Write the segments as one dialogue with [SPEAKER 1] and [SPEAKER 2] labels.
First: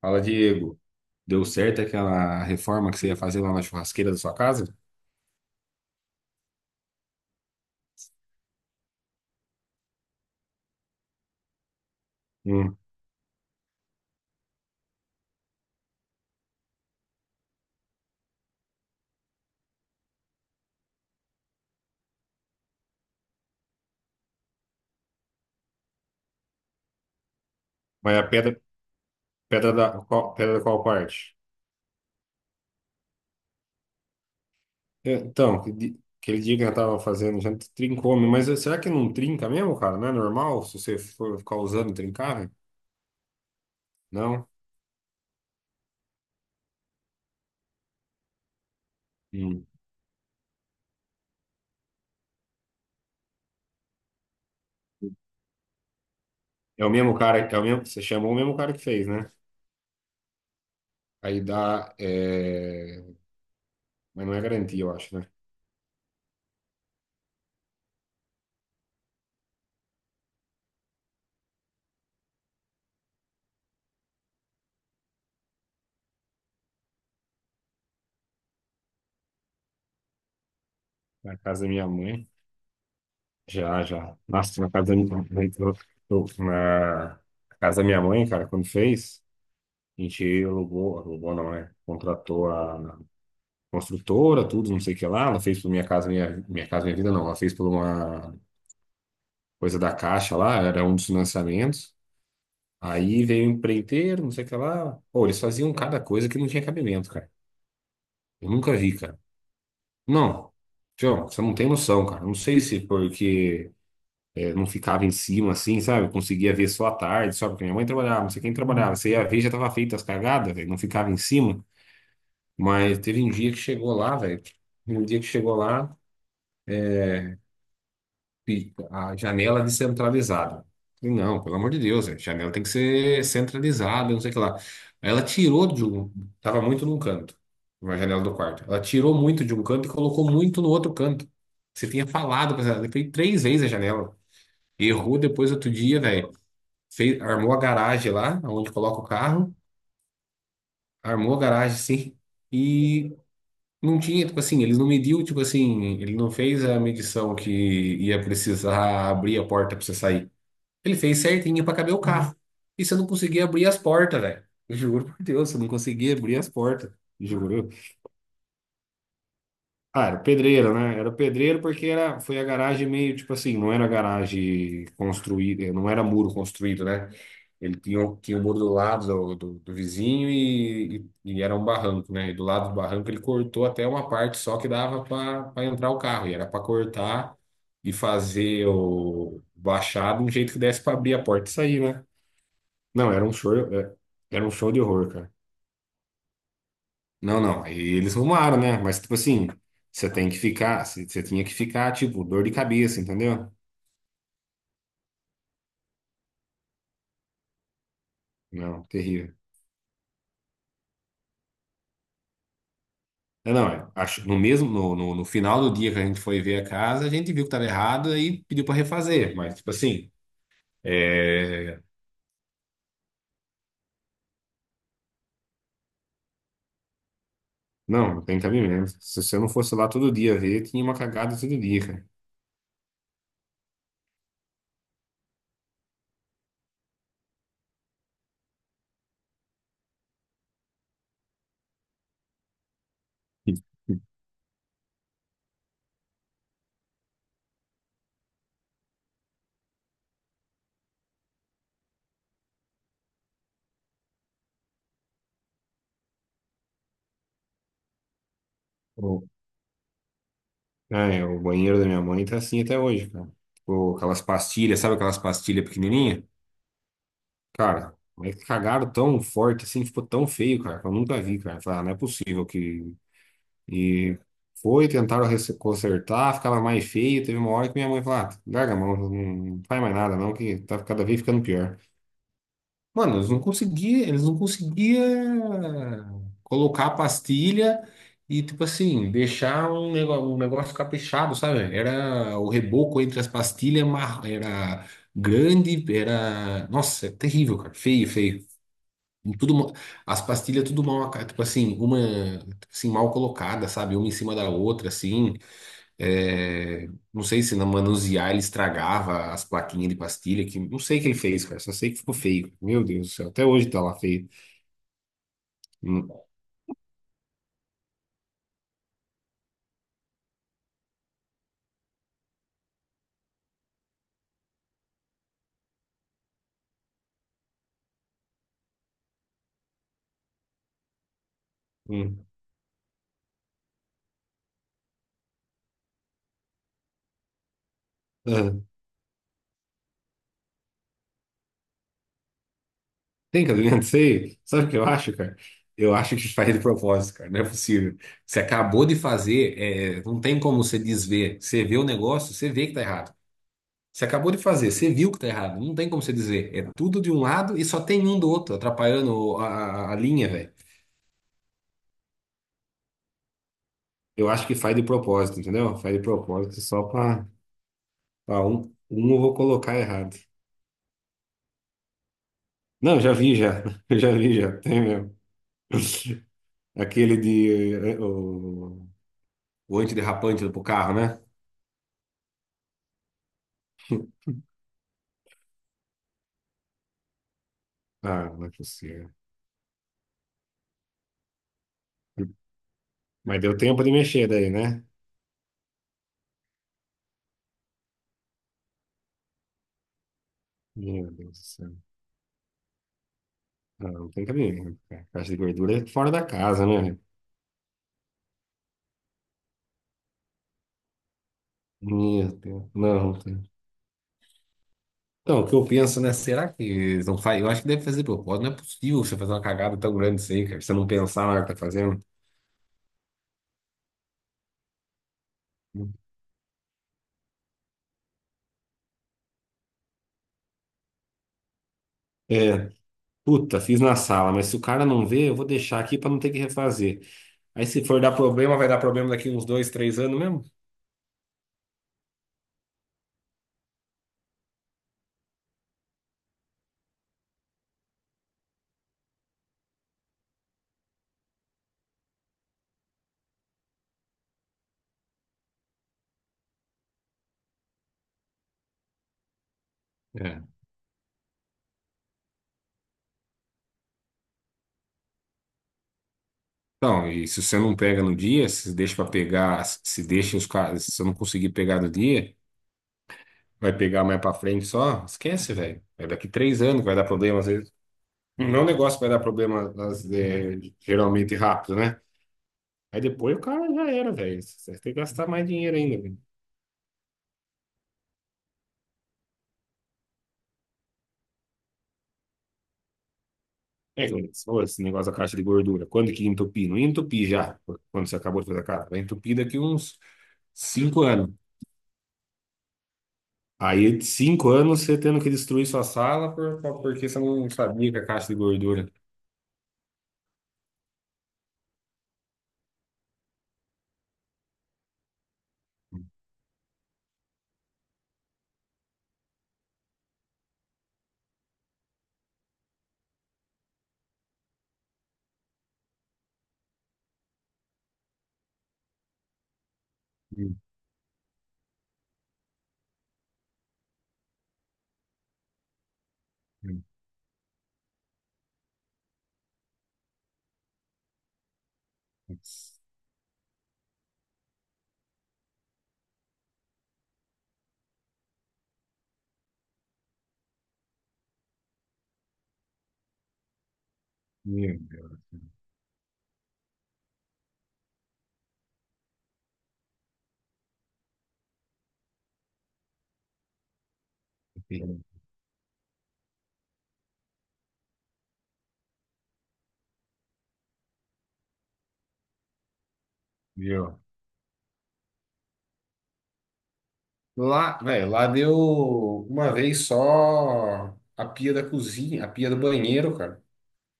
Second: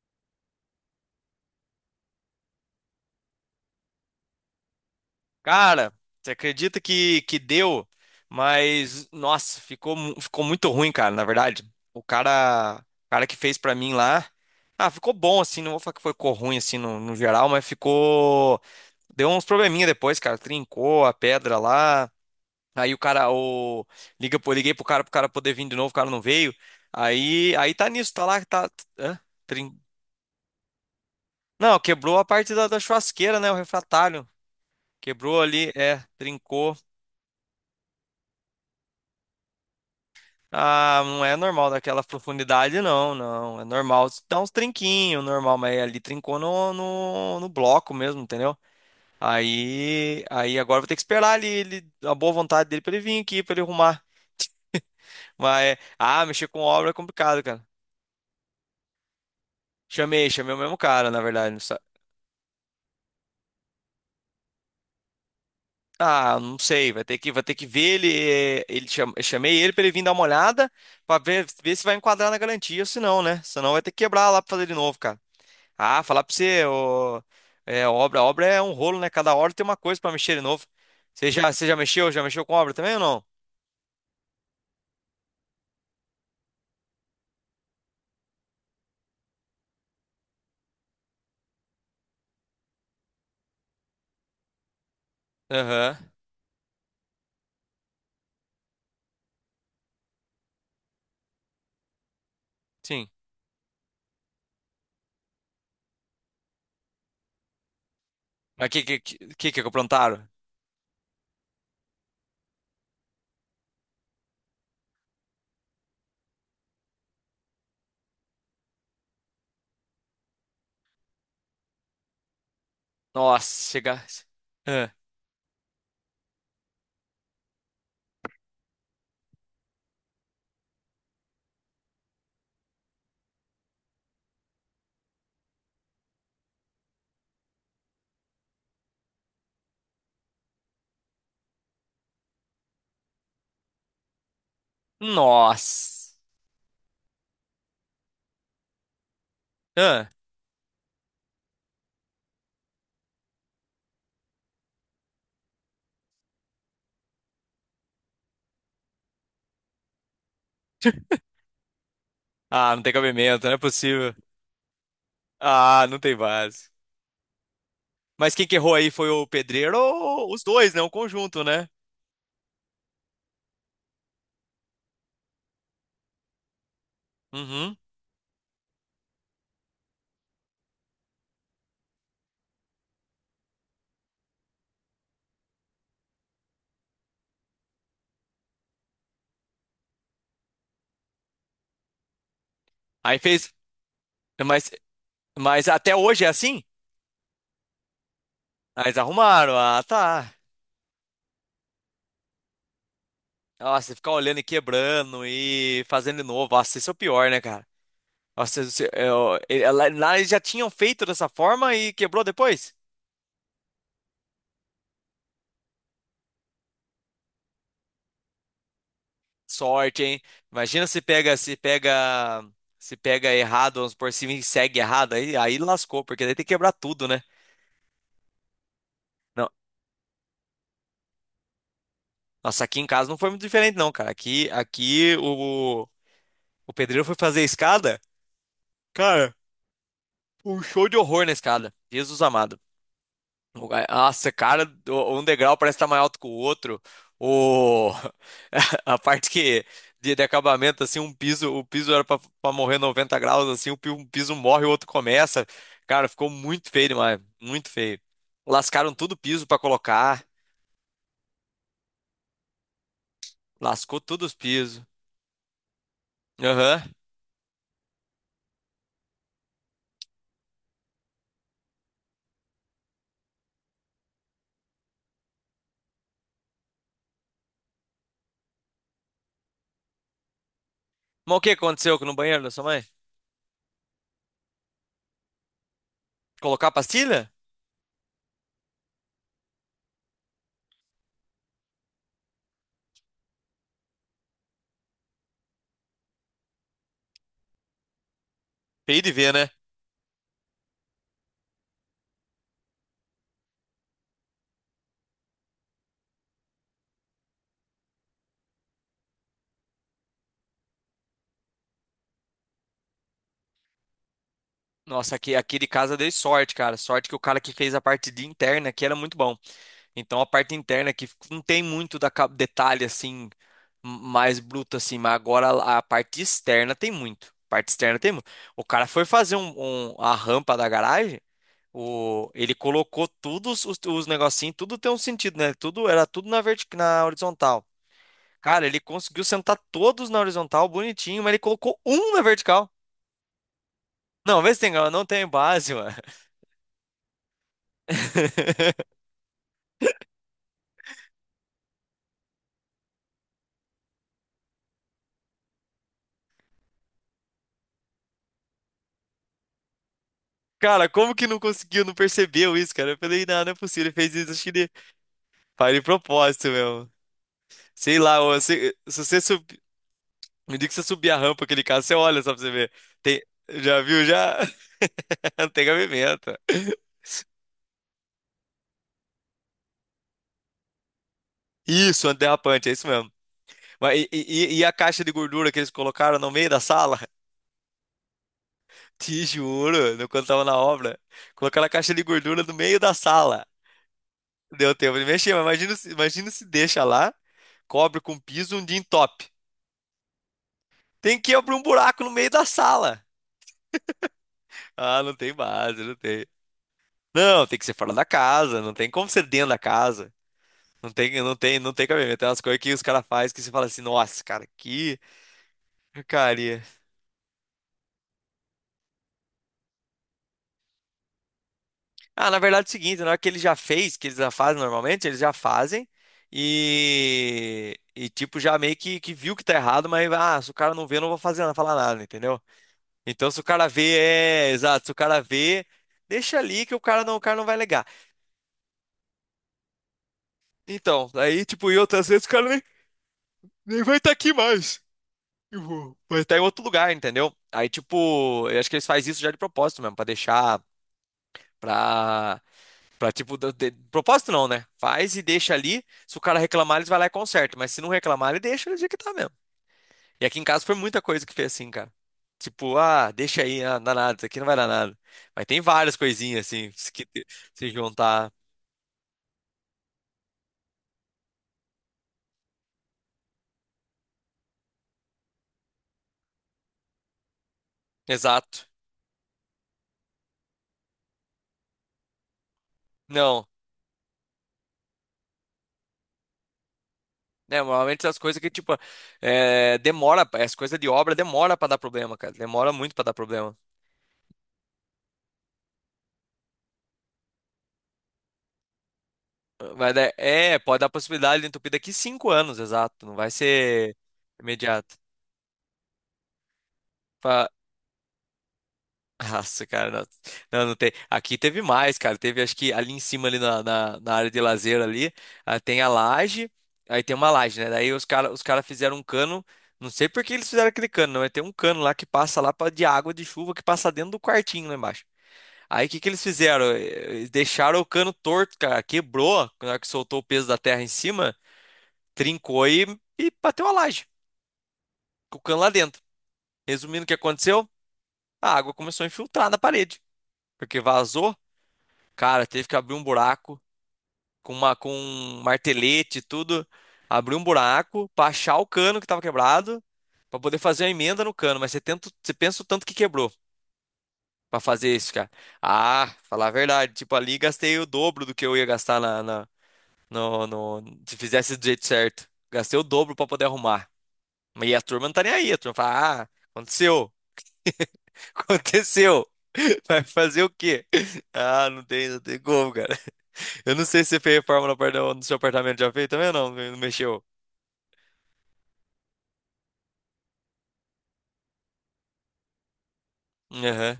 [SPEAKER 1] Fala, Diego. Deu certo aquela reforma que você ia fazer lá na churrasqueira da sua casa?
[SPEAKER 2] Cara, você acredita que deu, mas nossa, ficou muito ruim, cara, na verdade. O
[SPEAKER 1] Hum.
[SPEAKER 2] cara, o cara que fez pra mim lá, ficou bom assim, não vou falar que ficou ruim assim no geral, mas ficou deu uns probleminha depois, cara, trincou a pedra lá. Aí o cara, o liga, pro- liguei pro cara poder vir de novo, o cara não veio. Aí tá nisso,
[SPEAKER 1] Mas a
[SPEAKER 2] tá lá,
[SPEAKER 1] pedra,
[SPEAKER 2] tá, hã? Trin-
[SPEAKER 1] pedra da qual parte?
[SPEAKER 2] Não, quebrou a parte da churrasqueira, né, o refratário. Quebrou
[SPEAKER 1] Então,
[SPEAKER 2] ali, é,
[SPEAKER 1] aquele dia que eu
[SPEAKER 2] trincou.
[SPEAKER 1] tava fazendo, já trincou, mas será que não trinca mesmo, cara? Não é normal se você
[SPEAKER 2] Ah, não é
[SPEAKER 1] for ficar
[SPEAKER 2] normal
[SPEAKER 1] usando
[SPEAKER 2] daquela
[SPEAKER 1] trincar, né?
[SPEAKER 2] profundidade, não, não. É normal dar
[SPEAKER 1] Não?
[SPEAKER 2] uns trinquinhos, normal, mas ali trincou no bloco mesmo, entendeu?
[SPEAKER 1] Hum.
[SPEAKER 2] Aí agora vou ter que esperar ele, a boa vontade dele pra ele vir aqui, pra ele arrumar. Mas, mexer com
[SPEAKER 1] É
[SPEAKER 2] obra
[SPEAKER 1] o
[SPEAKER 2] é
[SPEAKER 1] mesmo cara,
[SPEAKER 2] complicado,
[SPEAKER 1] é o
[SPEAKER 2] cara.
[SPEAKER 1] mesmo, você chamou o mesmo cara que fez, né?
[SPEAKER 2] Chamei o mesmo cara, na
[SPEAKER 1] Aí
[SPEAKER 2] verdade.
[SPEAKER 1] dá, é, mas não é garantia, eu acho, né?
[SPEAKER 2] Ah, não sei, vai ter que ver ele, eu chamei ele pra ele vir dar uma olhada, pra ver se vai enquadrar na garantia, ou se não, né? Senão vai ter que quebrar lá pra fazer de novo, cara. Ah, falar pra você, ô, é, obra é um rolo, né? Cada hora tem uma coisa pra mexer de novo. Você
[SPEAKER 1] Na
[SPEAKER 2] já,
[SPEAKER 1] casa
[SPEAKER 2] você
[SPEAKER 1] da
[SPEAKER 2] já
[SPEAKER 1] minha
[SPEAKER 2] mexeu? Já
[SPEAKER 1] mãe.
[SPEAKER 2] mexeu com obra também ou não?
[SPEAKER 1] Já, já. Nossa, na casa da minha, na casa da minha mãe, cara, quando fez, a gente alugou, alugou não, né? Contratou a construtora, tudo, não sei o que lá. Ela fez pela Minha
[SPEAKER 2] Aham,
[SPEAKER 1] Casa Minha, minha Casa Minha Vida, não. Ela fez por uma coisa da Caixa lá, era um dos financiamentos.
[SPEAKER 2] sim.
[SPEAKER 1] Aí veio o empreiteiro, não sei o que lá. Pô, eles faziam cada coisa que não tinha cabimento, cara. Eu
[SPEAKER 2] Mas o
[SPEAKER 1] nunca
[SPEAKER 2] que, que,
[SPEAKER 1] vi, cara.
[SPEAKER 2] que, que que plantaram?
[SPEAKER 1] Não, João, você não tem noção, cara. Não sei se porque é, não ficava em cima, assim, sabe? Eu conseguia ver só à tarde, só porque minha mãe trabalhava, não sei quem trabalhava. Você ia ver, já tava feita as cagadas, velho. Não ficava em cima. Mas teve um dia que
[SPEAKER 2] Nossa,
[SPEAKER 1] chegou
[SPEAKER 2] chega.
[SPEAKER 1] lá, velho.
[SPEAKER 2] Ah,
[SPEAKER 1] Um dia que chegou lá, e a janela descentralizada. Falei, não, pelo amor de Deus, velho. Janela tem que ser centralizada, não sei o que lá. Aí ela tirou de um. Tava muito num canto, uma janela do quarto. Ela tirou muito de um canto e colocou muito no outro canto. Você tinha falado pra ela, eu falei 3 vezes a janela. Errou depois outro dia,
[SPEAKER 2] nossa.
[SPEAKER 1] velho. Fez, armou a garagem lá, onde coloca o carro,
[SPEAKER 2] Ah,
[SPEAKER 1] armou a garagem, sim, e não tinha, tipo assim, eles não mediu, tipo assim, ele não fez a medição que ia precisar abrir a porta pra você sair. Ele fez certinho pra caber o, uhum, carro.
[SPEAKER 2] ah, não
[SPEAKER 1] E
[SPEAKER 2] tem
[SPEAKER 1] você não conseguia
[SPEAKER 2] cabimento, não é
[SPEAKER 1] abrir as
[SPEAKER 2] possível.
[SPEAKER 1] portas, velho. Eu juro por Deus, você não
[SPEAKER 2] Ah, não
[SPEAKER 1] conseguia
[SPEAKER 2] tem
[SPEAKER 1] abrir as
[SPEAKER 2] base.
[SPEAKER 1] portas. Juro.
[SPEAKER 2] Mas quem que errou aí foi o pedreiro
[SPEAKER 1] Ah, era
[SPEAKER 2] ou os dois,
[SPEAKER 1] pedreiro,
[SPEAKER 2] né? O
[SPEAKER 1] né? Era
[SPEAKER 2] conjunto,
[SPEAKER 1] pedreiro
[SPEAKER 2] né?
[SPEAKER 1] porque era, foi a garagem meio, tipo assim, não era garagem construída, não era muro construído, né? Ele
[SPEAKER 2] Uhum.
[SPEAKER 1] tinha, tinha o muro do lado do vizinho e, e era um barranco, né? E do lado do barranco ele cortou até uma parte só que dava para entrar o carro. E era para cortar e fazer o baixado de um jeito que desse para abrir a porta e sair, né? Não,
[SPEAKER 2] Aí
[SPEAKER 1] era um
[SPEAKER 2] fez.
[SPEAKER 1] show, é, era um
[SPEAKER 2] Mas,
[SPEAKER 1] show de horror, cara.
[SPEAKER 2] mas até hoje é assim?
[SPEAKER 1] Não, não. Aí eles rumaram, né?
[SPEAKER 2] Ah, eles
[SPEAKER 1] Mas tipo assim,
[SPEAKER 2] arrumaram. Ah,
[SPEAKER 1] você tem
[SPEAKER 2] tá.
[SPEAKER 1] que ficar, você tinha que ficar, tipo, dor de cabeça, entendeu?
[SPEAKER 2] Nossa, ficar olhando e quebrando e fazendo de novo. Nossa, isso é o pior, né, cara? Nossa, isso-
[SPEAKER 1] Não, terrível.
[SPEAKER 2] eu- ele- lá lá eles já tinham feito dessa forma e quebrou depois?
[SPEAKER 1] É, não, é, acho, no mesmo, no final do dia que a gente foi ver a casa, a gente viu que estava errado e pediu para refazer. Mas, tipo
[SPEAKER 2] Sorte,
[SPEAKER 1] assim,
[SPEAKER 2] hein? Imagina se pega, se
[SPEAKER 1] é,
[SPEAKER 2] pega, se pega errado, vamos por cima e segue errado, aí lascou, porque daí tem que quebrar tudo, né?
[SPEAKER 1] não, não tem cabimento. Se você
[SPEAKER 2] Não,
[SPEAKER 1] não fosse lá todo dia ver, tinha uma cagada todo dia, cara.
[SPEAKER 2] nossa, aqui em casa não foi muito diferente, não, cara. Aqui o pedreiro foi fazer a escada, cara, um show de horror na escada. Jesus amado. Nossa, cara, um degrau parece estar mais alto que o outro. O... A parte de acabamento, assim, um piso, o piso era para morrer 90 graus, assim, um piso morre, o outro começa. Cara, ficou muito feio demais, muito feio. Lascaram tudo o
[SPEAKER 1] O,
[SPEAKER 2] piso para colocar,
[SPEAKER 1] é, o banheiro da minha mãe tá assim até hoje, cara. Tipo,
[SPEAKER 2] lascou tudo
[SPEAKER 1] aquelas
[SPEAKER 2] os
[SPEAKER 1] pastilhas,
[SPEAKER 2] pisos.
[SPEAKER 1] sabe aquelas pastilhas pequenininhas?
[SPEAKER 2] Aham.
[SPEAKER 1] Cara, mas cagaram tão forte assim, ficou tão feio, cara, que eu nunca vi, cara. Falei, ah, não é possível que e foi, consertar, ficava mais feio. Teve uma hora que minha mãe falou: ah, larga a mão, não faz mais nada, não, que tá cada vez
[SPEAKER 2] Mas o
[SPEAKER 1] ficando
[SPEAKER 2] que
[SPEAKER 1] pior.
[SPEAKER 2] aconteceu no banheiro da sua mãe?
[SPEAKER 1] Mano, eles não conseguiam
[SPEAKER 2] Colocar a
[SPEAKER 1] colocar a
[SPEAKER 2] pastilha?
[SPEAKER 1] pastilha e, tipo assim, deixar um negócio caprichado, sabe? Era o reboco entre as pastilhas, era grande, era. Nossa, é terrível, cara. Feio, feio
[SPEAKER 2] Feio de ver,
[SPEAKER 1] em
[SPEAKER 2] né?
[SPEAKER 1] tudo, as pastilhas tudo mal, tipo assim, uma assim, mal colocada, sabe? Uma em cima da outra, assim. É, não sei se na manusear ele estragava as plaquinhas de pastilha, que não sei o que ele fez, cara. Só sei que ficou feio. Meu Deus do céu, até hoje tá lá feio.
[SPEAKER 2] Nossa, aqui de casa dei
[SPEAKER 1] Hum,
[SPEAKER 2] sorte, cara. Sorte que o cara que fez a parte de interna aqui era muito bom. Então a parte interna que não tem muito detalhe assim mais bruto assim, mas agora a parte externa tem muito. Parte externa tem muito. O cara foi fazer a rampa da garagem,
[SPEAKER 1] hum.
[SPEAKER 2] ele colocou todos os negocinhos, tudo tem um sentido, né? Tudo era tudo na horizontal.
[SPEAKER 1] Ah,
[SPEAKER 2] Cara, ele conseguiu sentar todos na horizontal, bonitinho, mas ele colocou um na vertical.
[SPEAKER 1] tem que adivinhar, não sei.
[SPEAKER 2] Não, vê se
[SPEAKER 1] Sabe o
[SPEAKER 2] tem,
[SPEAKER 1] que eu
[SPEAKER 2] não
[SPEAKER 1] acho,
[SPEAKER 2] tem
[SPEAKER 1] cara?
[SPEAKER 2] base, mano.
[SPEAKER 1] Eu acho que faz de propósito, cara. Não é possível. Você acabou de fazer, é, não tem como você desver. Você vê o negócio, você vê que tá errado. Você acabou de fazer, você viu que tá errado. Não tem como você dizer. É tudo de um lado e só tem um do outro, atrapalhando a, a linha, velho.
[SPEAKER 2] Cara, como que não conseguiu, não percebeu isso, cara? Eu falei, não, não é possível, ele fez
[SPEAKER 1] Eu
[SPEAKER 2] isso, acho
[SPEAKER 1] acho
[SPEAKER 2] que
[SPEAKER 1] que
[SPEAKER 2] ele
[SPEAKER 1] faz de propósito,
[SPEAKER 2] faz
[SPEAKER 1] entendeu?
[SPEAKER 2] de
[SPEAKER 1] Faz de
[SPEAKER 2] propósito,
[SPEAKER 1] propósito só
[SPEAKER 2] meu.
[SPEAKER 1] pra,
[SPEAKER 2] Sei lá, ou
[SPEAKER 1] pra um,
[SPEAKER 2] se
[SPEAKER 1] um eu
[SPEAKER 2] você
[SPEAKER 1] vou
[SPEAKER 2] subir.
[SPEAKER 1] colocar errado.
[SPEAKER 2] Me diga que você subir a rampa, aquele caso, você olha só pra você ver.
[SPEAKER 1] Não, já
[SPEAKER 2] Tem,
[SPEAKER 1] vi já.
[SPEAKER 2] já
[SPEAKER 1] Eu
[SPEAKER 2] viu?
[SPEAKER 1] já
[SPEAKER 2] Já.
[SPEAKER 1] vi já. Tem mesmo.
[SPEAKER 2] Não tem gavimenta.
[SPEAKER 1] Aquele de, o antiderrapante pro carro, né?
[SPEAKER 2] Isso, antiderrapante, é isso mesmo. Mas, e a caixa de gordura que eles colocaram no meio da sala?
[SPEAKER 1] Ah, não é possível.
[SPEAKER 2] Te juro, quando tava na obra, colocaram a caixa de gordura no meio da
[SPEAKER 1] Mas
[SPEAKER 2] sala.
[SPEAKER 1] deu tempo de mexer daí,
[SPEAKER 2] Deu
[SPEAKER 1] né?
[SPEAKER 2] tempo de mexer, mas imagina, imagina se deixa lá, cobre com piso um dia em top.
[SPEAKER 1] Meu
[SPEAKER 2] Tem que
[SPEAKER 1] Deus do
[SPEAKER 2] abrir um
[SPEAKER 1] céu.
[SPEAKER 2] buraco no meio da sala.
[SPEAKER 1] Não, não tem cabimento,
[SPEAKER 2] Ah,
[SPEAKER 1] cara.
[SPEAKER 2] não
[SPEAKER 1] Caixa
[SPEAKER 2] tem
[SPEAKER 1] de gordura
[SPEAKER 2] base,
[SPEAKER 1] é
[SPEAKER 2] não
[SPEAKER 1] fora da
[SPEAKER 2] tem.
[SPEAKER 1] casa, né?
[SPEAKER 2] Não, tem que ser fora da casa, não tem como ser dentro da casa. Não tem cabimento. Tem
[SPEAKER 1] Meu
[SPEAKER 2] umas coisas
[SPEAKER 1] Deus.
[SPEAKER 2] que os caras
[SPEAKER 1] Não,
[SPEAKER 2] fazem que você fala assim, nossa, cara, que
[SPEAKER 1] então, o que eu penso, né? Será
[SPEAKER 2] porcaria.
[SPEAKER 1] que eles não faz? Eu acho que deve fazer propósito. Não é possível você fazer uma cagada tão grande assim, cara. Você não pensar na hora que tá fazendo.
[SPEAKER 2] Ah, na verdade é o seguinte, na hora que ele já fez, que eles já fazem normalmente, eles já fazem e tipo, já meio que viu que tá errado, mas ah, se o cara não vê, eu não vou fazer nada, falar nada, entendeu?
[SPEAKER 1] É,
[SPEAKER 2] Então se o
[SPEAKER 1] puta,
[SPEAKER 2] cara
[SPEAKER 1] fiz na
[SPEAKER 2] vê,
[SPEAKER 1] sala, mas
[SPEAKER 2] é,
[SPEAKER 1] se o cara
[SPEAKER 2] exato, se o
[SPEAKER 1] não
[SPEAKER 2] cara
[SPEAKER 1] vê, eu vou
[SPEAKER 2] vê,
[SPEAKER 1] deixar aqui pra não ter
[SPEAKER 2] deixa
[SPEAKER 1] que
[SPEAKER 2] ali que o
[SPEAKER 1] refazer.
[SPEAKER 2] cara não, o cara não vai
[SPEAKER 1] Aí se
[SPEAKER 2] ligar.
[SPEAKER 1] for dar problema, vai dar problema daqui uns 2, 3 anos mesmo?
[SPEAKER 2] Então, aí, tipo, eu outras vezes o cara nem vai estar aqui mais. Eu vou. Mas tá em outro lugar, entendeu? Aí, tipo, eu acho que eles fazem isso já de propósito mesmo, pra deixar, pra, pra tipo, propósito não, né? Faz e deixa ali, se o cara reclamar, eles vai lá e conserta, mas se não reclamar, ele deixa do jeito que tá mesmo. E aqui
[SPEAKER 1] É.
[SPEAKER 2] em casa foi muita coisa que fez assim, cara. Tipo, ah, deixa aí, ah, não dá nada, isso aqui não vai dar nada. Mas tem várias coisinhas, assim, se que
[SPEAKER 1] Então,
[SPEAKER 2] te-
[SPEAKER 1] e se você
[SPEAKER 2] se
[SPEAKER 1] não pega no
[SPEAKER 2] juntar.
[SPEAKER 1] dia, se deixa pra pegar, se deixa os caras, se você não conseguir pegar no dia, vai pegar mais pra frente só, esquece, velho. É daqui 3 anos que vai dar problema, às vezes. Não é um
[SPEAKER 2] Exato.
[SPEAKER 1] negócio que vai dar problema, é, geralmente rápido, né? Aí depois o
[SPEAKER 2] Não.
[SPEAKER 1] cara já era, velho. Você tem que gastar mais dinheiro ainda, velho.
[SPEAKER 2] Né, normalmente as coisas que, tipo, é, demora, as coisas de obra demora pra dar problema, cara. Demora muito pra dar problema.
[SPEAKER 1] É, que nem você falou, esse negócio da caixa de gordura. Quando que entupir? Não entupi já, quando você acabou de fazer a cara. Vai entupir daqui
[SPEAKER 2] Vai
[SPEAKER 1] uns
[SPEAKER 2] dar, é, pode dar
[SPEAKER 1] 5 anos.
[SPEAKER 2] possibilidade de entupir daqui 5 anos, exato. Não vai ser
[SPEAKER 1] Aí, de 5 anos,
[SPEAKER 2] imediato.
[SPEAKER 1] você tendo que destruir sua sala por, porque você não
[SPEAKER 2] Fa-
[SPEAKER 1] sabia que a caixa de gordura.
[SPEAKER 2] Nossa, cara, não, não, não tem. Aqui teve mais, cara. Teve, acho que ali em cima, ali na área de lazer ali, tem a laje, aí tem uma laje, né? Daí os cara fizeram um cano. Não sei por que eles fizeram aquele cano, não. É, tem um cano lá que passa lá de água de chuva que passa dentro do quartinho lá embaixo. Aí o que que eles fizeram? Deixaram o cano torto, cara. Quebrou na hora que soltou o peso
[SPEAKER 1] Meu
[SPEAKER 2] da terra em cima. Trincou e bateu a laje, com o cano lá dentro. Resumindo o que aconteceu, a água começou a infiltrar na parede, porque vazou. Cara, teve que
[SPEAKER 1] Deus.
[SPEAKER 2] abrir um buraco com um martelete e tudo, abriu um buraco pra achar o cano que tava quebrado, pra poder fazer uma emenda no cano, mas você tenta, você pensa o tanto que quebrou pra
[SPEAKER 1] Meu
[SPEAKER 2] fazer isso, cara. Ah, falar a verdade, tipo ali gastei o dobro do que eu ia gastar no, no- se fizesse do jeito certo. Gastei o dobro pra poder arrumar. E a
[SPEAKER 1] Deus.
[SPEAKER 2] turma não tá nem aí, a turma fala: "Ah, aconteceu". Aconteceu. Vai fazer o quê? Ah, não tem como, cara. Eu não
[SPEAKER 1] Meu.
[SPEAKER 2] sei se você fez reforma no seu apartamento já fez também ou não, não mexeu.
[SPEAKER 1] Lá, velho, lá deu uma vez só a pia da cozinha, a pia do banheiro, cara.
[SPEAKER 2] Aham.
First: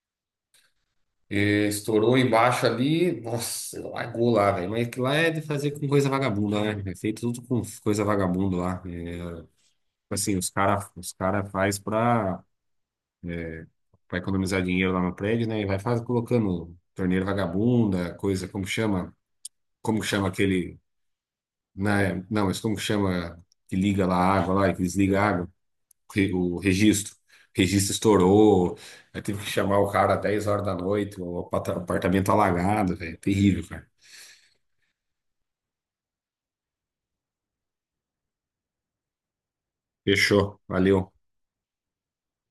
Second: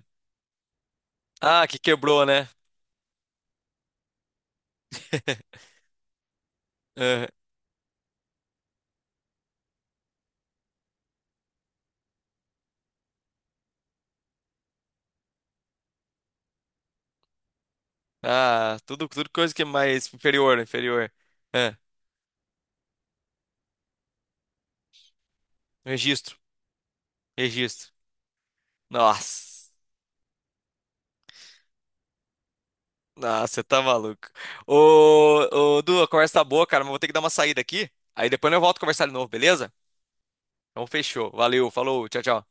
[SPEAKER 2] Ah,
[SPEAKER 1] É,
[SPEAKER 2] que
[SPEAKER 1] estourou
[SPEAKER 2] quebrou, né?
[SPEAKER 1] embaixo ali, nossa, largou lá, velho. Mas que lá é de fazer com coisa vagabunda, né? É feito
[SPEAKER 2] Aham.
[SPEAKER 1] tudo com coisa vagabunda lá. É, assim, os cara faz pra, é, pra economizar dinheiro lá no prédio, né? E vai faz, colocando torneira vagabunda, coisa, como que
[SPEAKER 2] Ah, tudo,
[SPEAKER 1] chama?
[SPEAKER 2] tudo coisa que é
[SPEAKER 1] Como que
[SPEAKER 2] mais
[SPEAKER 1] chama
[SPEAKER 2] inferior, né?
[SPEAKER 1] aquele.
[SPEAKER 2] Inferior. Ah,
[SPEAKER 1] Né? Não, mas como que chama que liga lá a água lá e que desliga a água?
[SPEAKER 2] registro,
[SPEAKER 1] O registro. O
[SPEAKER 2] registro.
[SPEAKER 1] registro estourou, aí tive que
[SPEAKER 2] Nossa,
[SPEAKER 1] chamar o cara às 10 horas da noite, apartamento alagado, velho.
[SPEAKER 2] nossa, você
[SPEAKER 1] Terrível,
[SPEAKER 2] tá
[SPEAKER 1] cara.
[SPEAKER 2] maluco. Ô, ô, Du, a conversa tá boa, cara, mas vou ter que dar uma saída aqui. Aí depois eu volto a conversar de novo, beleza?
[SPEAKER 1] Fechou,
[SPEAKER 2] Então
[SPEAKER 1] valeu.
[SPEAKER 2] fechou. Valeu, falou, tchau, tchau.